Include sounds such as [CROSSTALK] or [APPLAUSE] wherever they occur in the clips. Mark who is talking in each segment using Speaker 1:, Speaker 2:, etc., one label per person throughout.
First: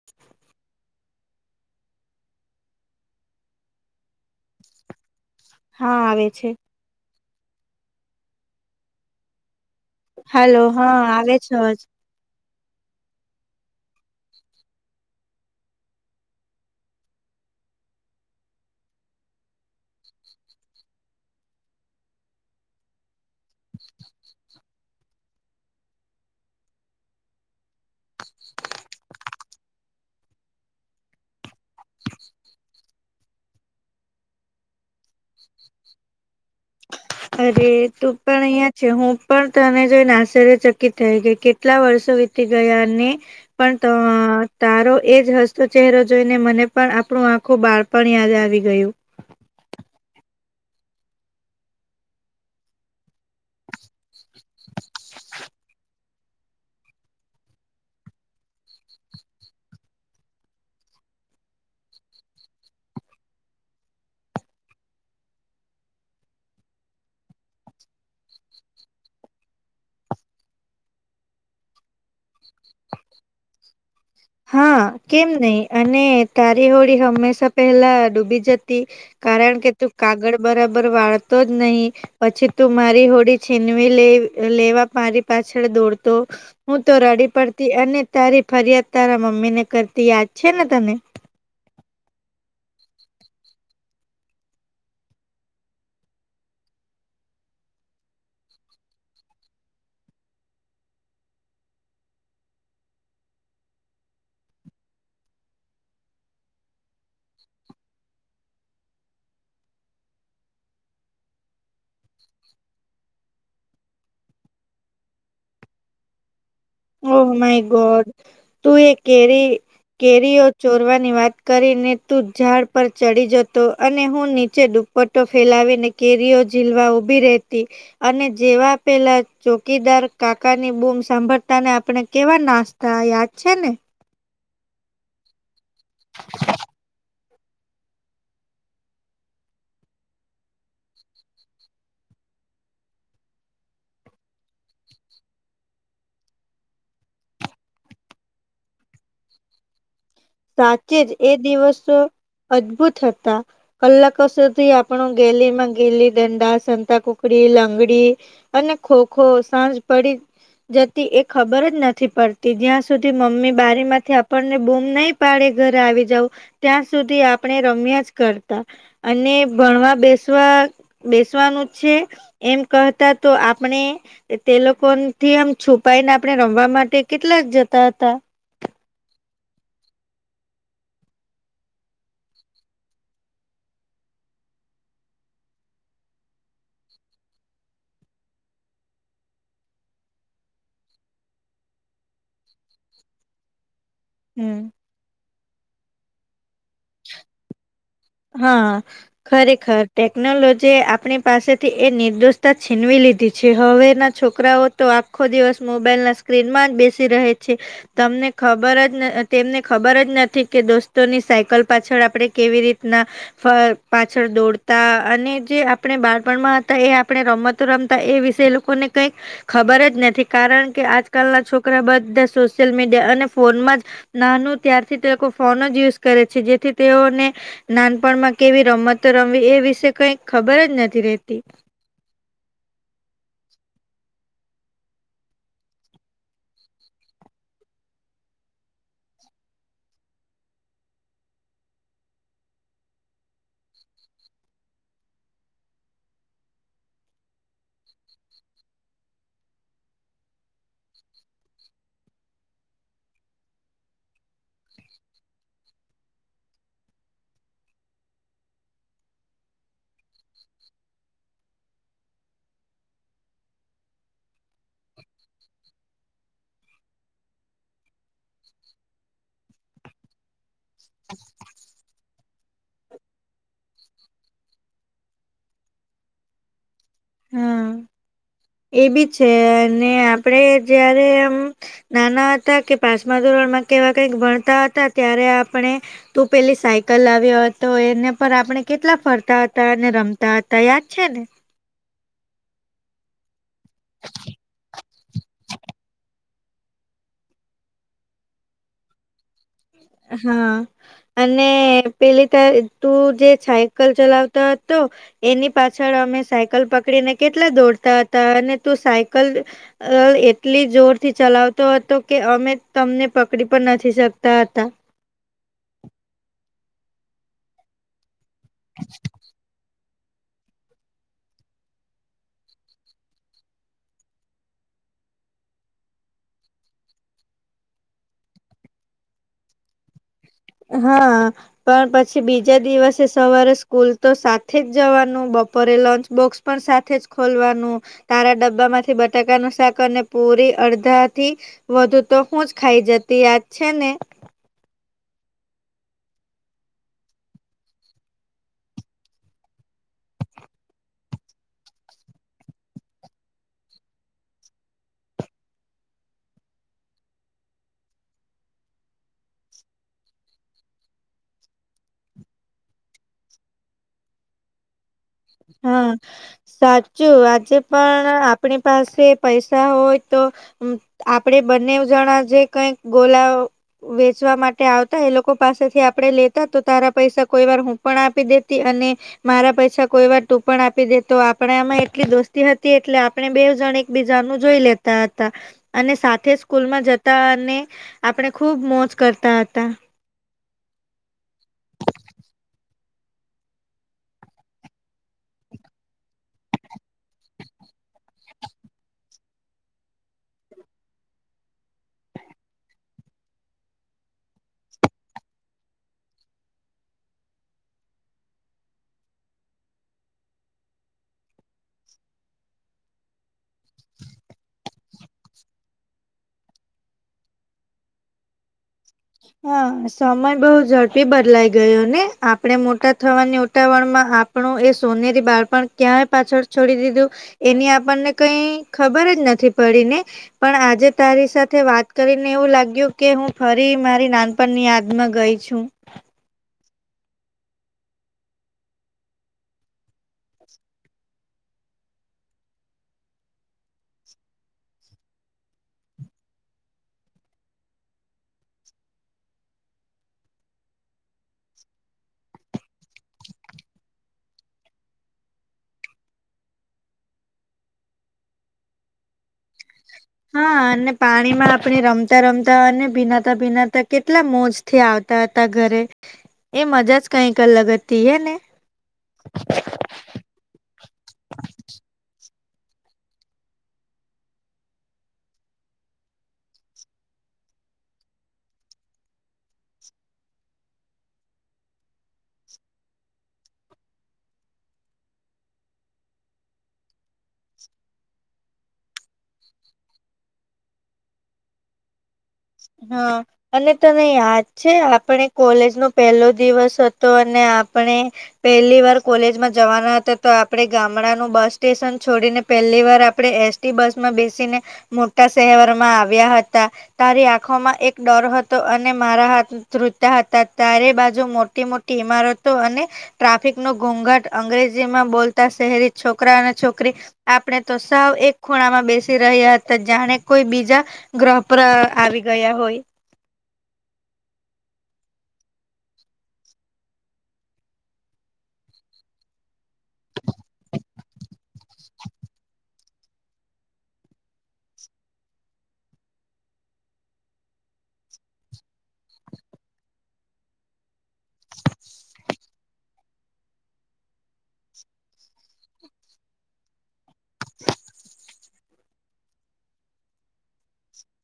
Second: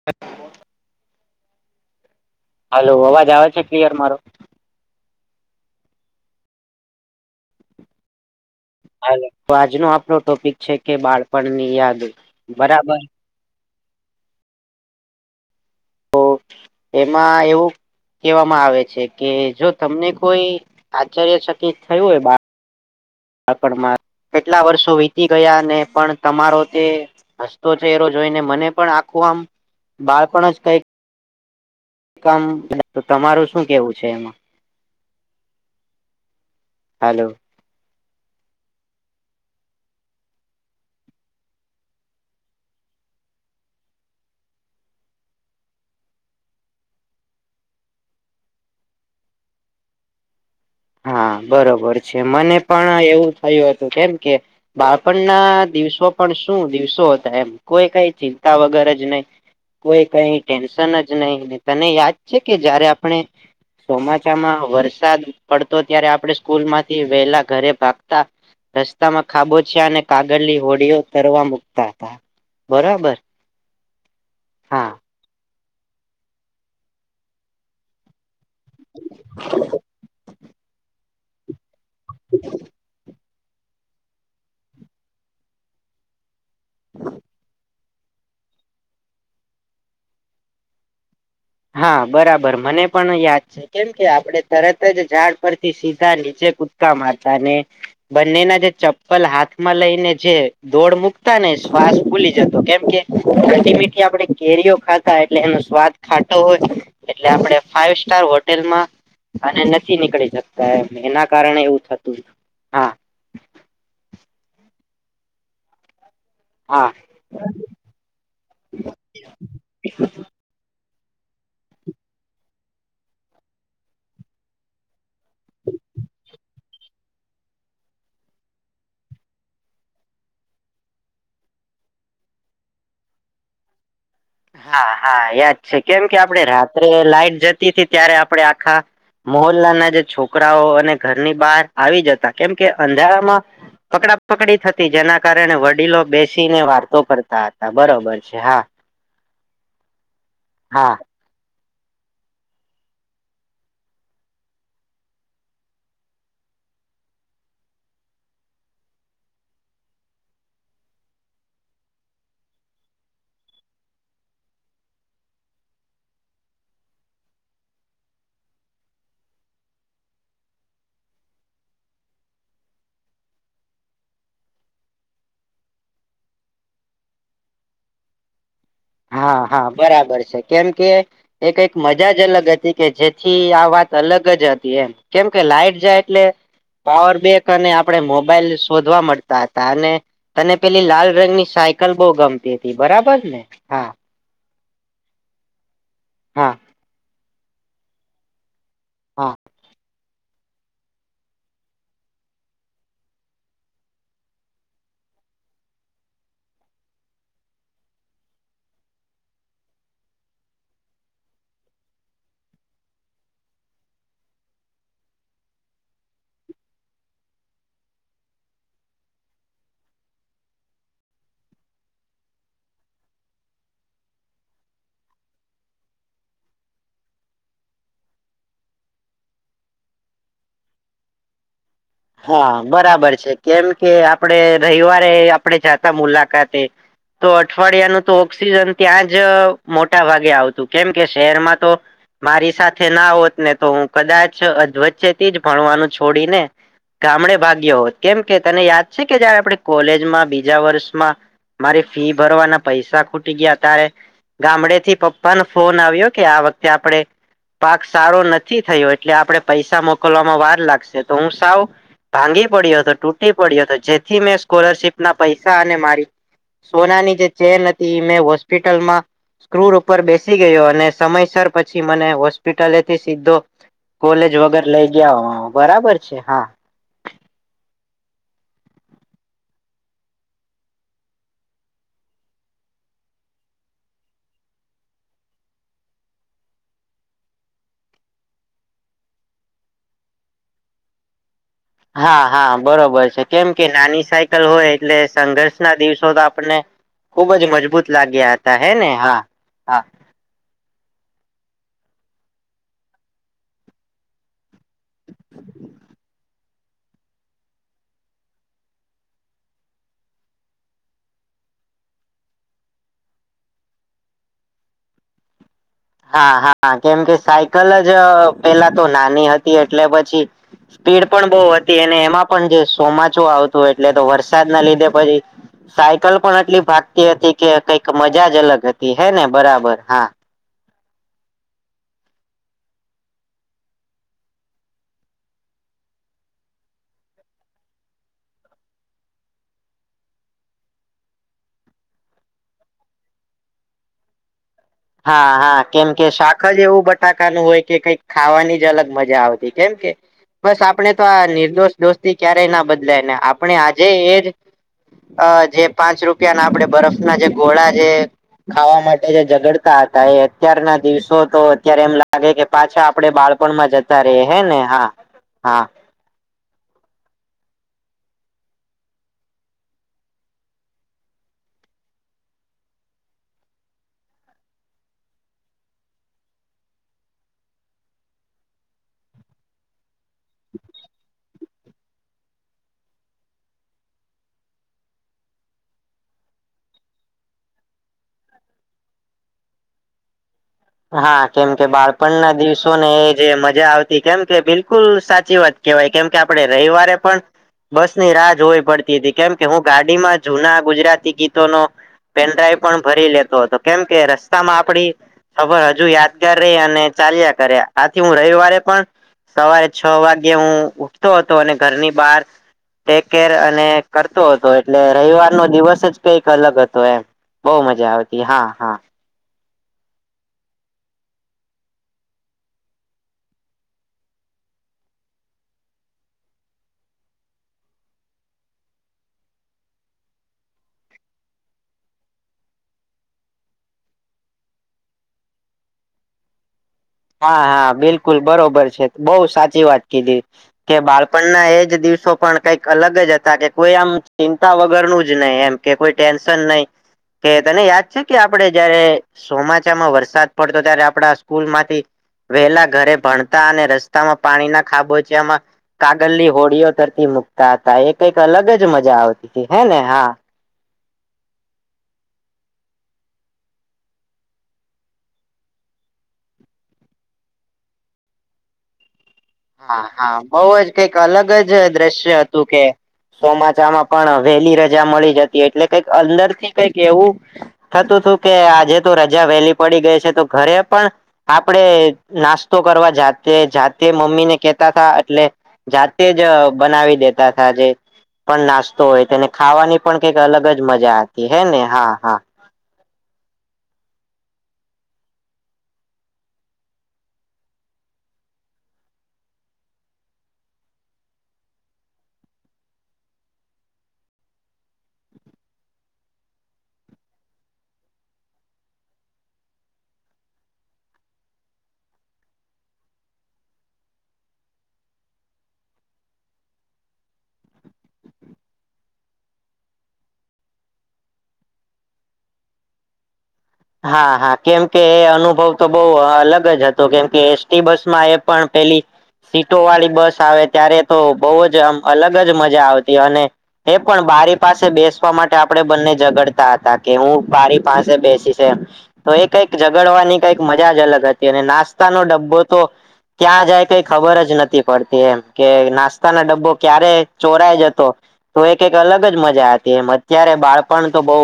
Speaker 1: [INAUDIBLE] હાલો અવાજ આવે છે ક્લિયર મારો?
Speaker 2: હા આવે છે.
Speaker 1: હાલો તો આજનો આપણ ટોપિક
Speaker 2: હાલો
Speaker 1: છે કે
Speaker 2: હા આવે છે
Speaker 1: બાળપણની
Speaker 2: અવાજ
Speaker 1: યાદ બરાબર. હું એમાં એવું- કહેવામાં આવે છે કે જો તમને કોઈ આચાર્યચકિત થયું હોય બા આપણ માર કેટલા વર્ષો વિ ગયા ને પણ તમારો તે હસ્તો ચેહરો જોઈને મને પણ આખું આમ- બાળપણ જ કઈક- કામ ઝ તો તમારું શું કેવું છે એમાં- હલો
Speaker 2: અરે.. તું પણ અહિયાં છે, હું પણ તને જોઈને આશ્ચર્ય ચકિત થઈ ગઈ, કે.. કેટલા વર્ષો વીતી ગયા, ને.. પણ ત અ તારો એજ હસ્તો ચહેરો જોઈને, મને પણ આપણું આખું બાળ પણ યાદ આવી ગયું
Speaker 1: હા બરોબર છે મને પણ એવું થયું હતું કેમ કે બાળપણ ના દિવસો- પણ શું દિવસો હતા એમ કોઈ કઈ ચિંતા વગર જ નહી- કોઈ કઈ ટેન્શન જ નહીંને તને યાદ છે કે જયારે આપણે- ચોમાસામાં વરસાદ પડતો ત્યારે આપડણે સ્કૂલ માંથી વહેલા ઘરે ભાગતા- રસ્તામાં ખાબોછિયા અને કાગળની હોડીઓ તરવા મુકતા હતા બરાબર-
Speaker 2: હા કેમ નહી અને તારી હોળી હંમેશા પહેલા ડૂબી જતી- તી કારણ કે તું કાગળ બરાબર વાળતો જ નહી પછી તું મારી હોડી છીનવી લે લેવા મારી પાછળ દોડતો હું તો રડી પડતી અને- તારી ફરિયાદ તારા મમ્મી ને કરતી યાદ છે ને તને-
Speaker 1: હા બરાબર મને પણ યાદ છે. કેમ કે, આપણે તરત જ ઝાડ પરથી સીધા નીચે કુદકા મારતા ને બંનેના જે ચપ્પલ હાથમાં લઈને, જે દોડ મુકતા ને શ્વાસ ભૂલી જતો. કેમ કે [UNINTELLIGIBLE] મીઠી આપડે કેરીઓ ખાતા એટલે એનો સ્વાદ ખાટો હોય, એટલે આપણે ફાઈવ સ્ટાર હોટેલમાં અને નથી નીકળી શકતા, એમ એના કારણે એવું થતું. હા હા
Speaker 2: ઓ માય ગોડ. તું એ કેરી, કેરીઓ ચોરવાની વાત કરીને, તું ઝાડ પર ચડી જતો, અને હું નીચે ડુ પટો ફેલાવી ને કેરીઓ ઝીલવા ઊભી રહેતી. અને જેવા પેલા ચોકીદાર કાકા ની બૂમ સાંભળ તાને, આપણે કેવા નાસ્તા યાદ છે ને
Speaker 1: હા-હા યાદ છે. કેમ કે, આપણે રાત્રે લાાઈટ જતી હતી ત્યારે આપડે આખા મોહલ્લાના જે છોકરાઓ અને ઘરની બહાર આવી જતા. કેમ કે, અંધારામાં પકડા-પકડી થતી, જેના કારણે વડીલો બેસીને વાતો કરતા હતા. બરોબર છે, હા. હા
Speaker 2: સાચે જ, એ દિવસો અદભુત હતા. કલાકો સુધી આપણું ગેલી માં ગેલી દંડા, સંતાકુકડી, લંગડી અને ખોખો સાંજ પડી જતી. એ ખબર જ નથી પડતી, જ્યાં સુધી મમ્મી બારી માંથી આપણને બૂમ નહી પાડે ઘર આવી જાઉ, ત્યાં સુધી આપણે રમ્યા જ કરતા. અને ભણવા બેસવા બેસવાનું છે એમ કહતા, તો આપણે તે લોકોથી આમ છુપાઈને, આપણે રમવા માટે કેટલા જતા હતા.
Speaker 1: હા-હા બરાબર છે. કેમ કે એ કઈક મજા જ અલગ હતી, કે જેથી આ વાત અલગ જ હતી એમ. કેમ કે, લાઈટ જાય એટલે પાવર બેંક અને આપણે મોબાઈલ શોધવા મળતા હતા, અને તને પેલી લાલ રંગની સાયકલ બહુ ગમતી હતી, બરાબર હા
Speaker 2: હમ્મ.
Speaker 1: હમ્મ.
Speaker 2: હા.
Speaker 1: હા
Speaker 2: ખરેખર. ટેકનોલોજીએ આપણી પાસેથી એ નિર્દોષતા છીનવી લીધી છે. હવેના છોકરાઓ તો આખો દિવસ મોબાઈલ ના સ્ક્રીનમાં જ બેસી રહે છે. તમને ખબર જ તેમને ખબર જ નથી, કે દોસ્તોની સાયકલ પાછળ આપણે કેવી રીત ના ફર પાછળ દોડતા. અને જે આપણે બાળપણમાં હતા, એ આપણે રમત રમતા. એ વિશે એ લોકોને કંઈક ખબર જ નથી. કારણ કે, આજકાલના છોકરા બધા સોશિયલ મીડિયા અને ફોનમાં જ નાનું ત્યારથી તે લોકો ફોન જ યુઝ કરે છે જેથી તેઓને નાનપણમાં કેવી રમતો રમવી એ વિશે કઈ ખબર જ નથી રેતી.
Speaker 1: હા, બરાબર છે, કેમ કે આપડે રવિવારે આપડે જાતા મુલાકાતે. તો અઠવાડિયાનું તો ઓક્સિજન ત્યાં જ મોટા ભાગે આવતું. કેમ કે, શહેરમાં તો મારી સાથે ના હોત ને તો, હું કદાચ અધવચ્ચેથી જ ભણવાનું છોડી ને ગામડે ભાગ્યો હોત. કેમ કે, તને યાદ છે કે જયારે આપણે કોલેજમાં, બીજા વર્ષમાં મારી ફી ભરવાના પૈસા ખૂટી ગયા ત્યારે ગામડે થી પપ્પાનો ફોન આવ્યો, કે આ વખતે આપણે પાક સારો નથી થયો, એટલે આપણે પૈસા મોકલવામાં વાર લાગશે. તો હું સાવ ભાંગી પડ્યો હતો, તૂટી પડ્યો હતો, જેથી મેં સ્કૉલરશિપ ના પૈસા અને મારી સોના ની જે ચેન હતી, મેં હોસ્પિટલ માં સ્ક્રુર ઉપર બેસી [UNINTELLIGIBLE] ગયો અને સમયસર પછી મને હોસ્પિટલેથી સીધો કોલેજ વગર લઈ ગયા બરાબર છે. હા.
Speaker 2: હા. એ બી છે, અને આપડે જયારે આમ નાના હતા કે પાચમા ધોરણમાં કેવા કઈક ભણતા હતા ત્યારે આપણે તું પેલી સાયકલ લાવ્યો હતો એને પર આપણે કેટલા ફરતા હતા અને રમતા હતા યાદ છે ને
Speaker 1: હા હા બરોબર છે કેમ કે નાની સાયકલ હોય એટલે સંઘર્ષ ના દિવસો તો આપને ખુબ જ મજબૂત લાગ્યા હતા હે ને હા હા.
Speaker 2: હા. અને પેલી તાર તું જે સાયકલ ચલાવતો હતો. એની પાછળ અમે સાયકલ પકડીને કેટલા દોડતા હતા અને તું સાયકલ અ એટલી જોરથી ચલાવતો હતો કે અમે તમને પકડી પણ નથી શકતા હતા.
Speaker 1: હા હા કેમ કે સાયકલ જ પેલા તો નાની હતી એટલે પછી સ્પીડ પણ બહુ હતી અને એમાં પણ જે ચોમાસું આવતું એટલે તો વરસાદના લીધે પછી સાયકલ પણ આટલી ભાગતી હતી કે કઈક મજા જ અલગ હતી હે ને બરાબર હા.
Speaker 2: હા. પણ પછી બીજા દિવસે સવારે સ્કૂલ તો સાથે જ જવાનું બપોરે લંચ બોક્સ પણ સાથે જ ખોલવાનું. તારા ડબ્બા માંથી બટાકાનું શાક અને પૂરી અડધા થી વધુ તો હું જ ખાઈ જતી યાદ છે ને.
Speaker 1: હા હા કેમ કે શાક જ એવું બટાકાનું હોય કે કંઈક ખાવાની જ અલગ મજા આવતી કેમ કે બસ આપણે તો આ નિર્દોષ દોસ્તી ક્યારેય ના બદલાય ને આપણે આજે એ જ અ જે પાંચ રૂપિયા ના આપડે બરફ ના જે ગોળા છે જે ખાવા માટે જે ઝગડ હતા એ અત્યારના દિવસો તો અત્યારે એમ લાગે કે પાછા આપડે બાળપણમાં જ રહી હે ને હા.
Speaker 2: હા. સાચું આજે પણ આપણી પાસે પૈસા હોય તો આપડે બંને જણા જે કઈક ગોલાઓ વેચવા માટે આવતા એ લોકો પાસેથી આપડે લેતા તો તારા પૈસા કોઈ વાર હું પણ આપી દેતી અને મારા પૈસા કોઈ વાર તું પણ આપી દેતો આપડામાં એટલી દોસ્તી હતી એટલે આપણે બે જણ એક બીજા નું જોઈ લેતા હતા. અને સાથે સ્કૂલ માં જતા અને આપણે ખુબ મોજ કરતા હતા.
Speaker 1: હા કેમ કે બાળપણ ના દિવસો ને એ જે મજા આવતી કેમ કે બિલકુલ સાચી વાત કેવાય કેમ કે આપણે રવિવારે પણ બસ ની રાહ જોવી પડતી હતી કેમ કે હું ગાડીમાં જૂના ગુજરાતી ગીતો નો પેનડ્રાઈવ પણ ભરી લેતો હતો કેમ કે રસ્તામાં આપડી ખબર હજુ યાદગાર રે અને ચાલ્યા કર્યા આથી હું રવિવારે પણ સવારે છ વાગે હું ઉઠતો હતો અને ઘરની બાર [UNINTELLIGIBLE] અને કરતો હતો એટલે રવિવાર નો દિવસ જ કઈક અલગ હતો એમ બહુ મજા આવતી હા હા.
Speaker 2: હા સમય બહુ ઝડપી બદલાઈ ગયો ને આપડે મોટા થવાની ઉતાવળમાં પણ એ સોનેરી બાળપણ ક્યાંય પાછળ છોડી દીધું એની આપણને કઈ ખબર જ નથી પડી ને પણ આજે તારી સાથે વાત કરીને એવું લાગ્યું કે હું ફરી મારી નાનપણની યાદ માં ગઈ છું.
Speaker 1: હા હા બિલકુલ બરોબર છે બઊ સાચી વાત કીધી. કે બાળપણના એજ દિવસો પણ કઈક અલગ જ હતા કે કોઈ આમ ચિંતા વગરનું જ નહી એમ. કે કોઈ ટેન્શન નઈ. કે તને યાદ છે કે આપડે જયારે ચોમાસામાં વરસાદ પડતો ત્યારે આપડા સ્કૂલ માંથી વેલા ઘરે ભણતા અને રસ્તામાં પાણી ના ખાબોચ્યામાં કાગલની હોડીઓ તરતી મુકતા હતા એ કઈક અલગ જ મજા આવતી હતી હે ને હા.
Speaker 2: હા અને પાણીમાં આપણે રમતા રમતા અને ભીનાતા ભીનાતા કેટલા મોજ થી આવતા હતા ઘરે એ મજા જ કઈક લગતી હે ને.
Speaker 1: હા હા બઉ જ કઈક અલગ જ દ્રશ્ય હતું કે ચોમાચામાં પણ વહેલી રજા મળી જતી એટલે કઈક અંદર થી કઈક એવું- થતું હતું કે આજે તો રજા વહેલી પડી ગઈ છે તો ઘરે પણ- આપડે નાસ્તો કરવા જાતે જાતે- મમ્મી ને કેતા [UNINTELLIGIBLE] થા એટલે જાતે જ બનાવી દેતા થા જે- પણ નાસ્તો હોય તેને ખાવાની પણ કઈક અલગ જ મજા હતી હે ને હા હા
Speaker 2: [INAUDIBLE] અને તને યાદ છે આપણે કોલેજ નો પહેલો દિવસ હતો અને આપણે- પહેલી વાર કોલેજમાં જવાના હતા તો આપડે ગામડાનુંબસ સ્ટેશન છોડીને પહેલી વાર આપણે એસ- [UNINTELLIGIBLE] બસમાં બેસીને મોટા શહેવારમાં આવ્યા હતા તારી- [UNINTELLIGIBLE] એક ડર હતો અને મારા હાથ [UNINTELLIGIBLE] હતા [UNINTELLIGIBLE] બાજુ મોટી મોટી ઈમારતો અને ટ્રાફિક ન ઘોઘાટ અંગ્રેજીમાં બોલતા શહેરી છોકરા અને છોકરી- આપણે તો સાવ એક ખૂણામાં બેસી રહ્યા હતા જાણે કોઈ બીજા- ગ્રહ પર આવી ગયા હોય.
Speaker 1: હા હા કેમકે એ અનુભવ તો બહ અલગ જ હતો કેમકે એસટી બસ માં એ પણ પેલી- સીટો વાળી બસ આવે ત્યારે તો બહ જ આમ અલગ જ મજા આવતી અને- એ પણ બારી પાસે બેસવા માટે આપણેે બંને ઝગડતા હતા કે હું બારી પાસે બેસી- તો એ કઈક ઝગડવાની કઈક મજા જ અલગ હતી અને નાસ્તાનો ડબ્બો તો- ત્યાં જાય કઈ ખબર જ નથી પડતી એમ કે નાસ્તાના ડબ્બો ક્યારે- ચોરાય જ હતો- તો એક એક અલગ જ મજા હતી એમ અત્યારે બાળપણ તો બઉ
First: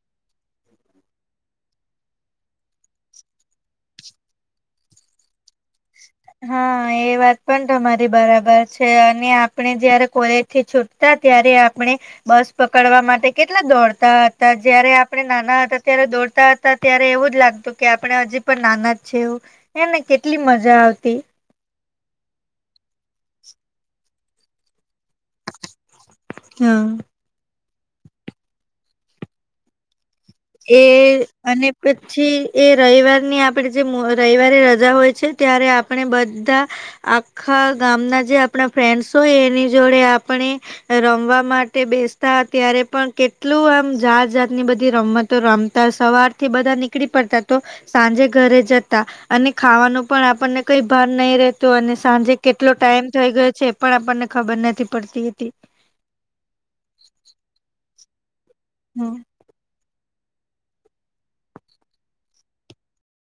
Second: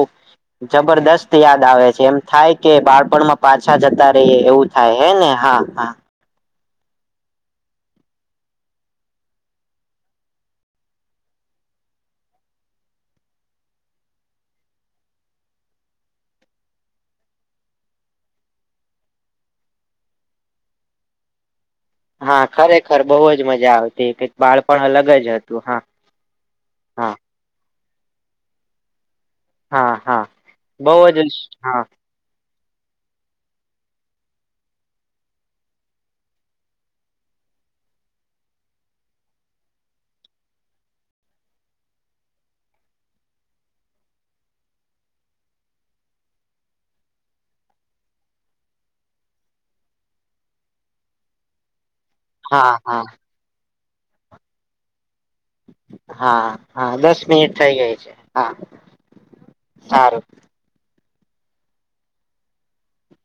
Speaker 1: જબરદસ્ત યાદ આવે છે. જેમ થાય કે બાળપણમાં પાછા જતા રહીએ એવું થાય હે ને [UNINTELLIGIBLE]
Speaker 2: [INAUDIBLE] એ વાત પણ તમારી બરાબર છે અને આપણે જયારે કોલેજ થી છૂટતા ત્યારે આપણે- બસ પકડવા માટે કેટલા દોડતા હતા જયારે આપણે નાના હતા ત્યારે દોડતા હતા- ત્યારે એવું જ લાગતું કે આપડણે હજી પણ નાના જ છે એ એને કેટલી મજા આવતી- [INAUDIBLE]
Speaker 1: હા ખરેખર બહુ જ મજા આવતીક બાળપણ અલગ જ હતું હા
Speaker 2: [INAUDIBLE]
Speaker 1: હા હા હા
Speaker 2: એ
Speaker 1: બહુ જ
Speaker 2: અને [INAUDIBLE]
Speaker 1: હા
Speaker 2: [UNINTELLIGIBLE] રવિવારની આપણે જે રવિવારે રજા હોય છે ત્યારે આપણે બધા આખા ગામના જે આપણા ફ્રેન્ડસ હોય એની જોડે આપણે- રમવા માટે બેસતા ત્યારે પણ કેટલું આમ જાત જાતની બધી રમત- તો રમતા સવારથી બધા નીકળી પડતા તો- સાંજે ઘરે જતા અને ખાવાનું પણ આપણને કઈ [UNINTELLIGIBLE] નહીિ રતો અને સાંજે- કેટલો
Speaker 1: હા હા
Speaker 2: ટાઈમ થઈ ગયો છે એ પણ આપણને ખબર નથી પડતી હતી.
Speaker 1: હા હા દસ મિનિટ થઇ ગઈ છે હા-
Speaker 2: [INAUDIBLE]
Speaker 1: [INAUDIBLE]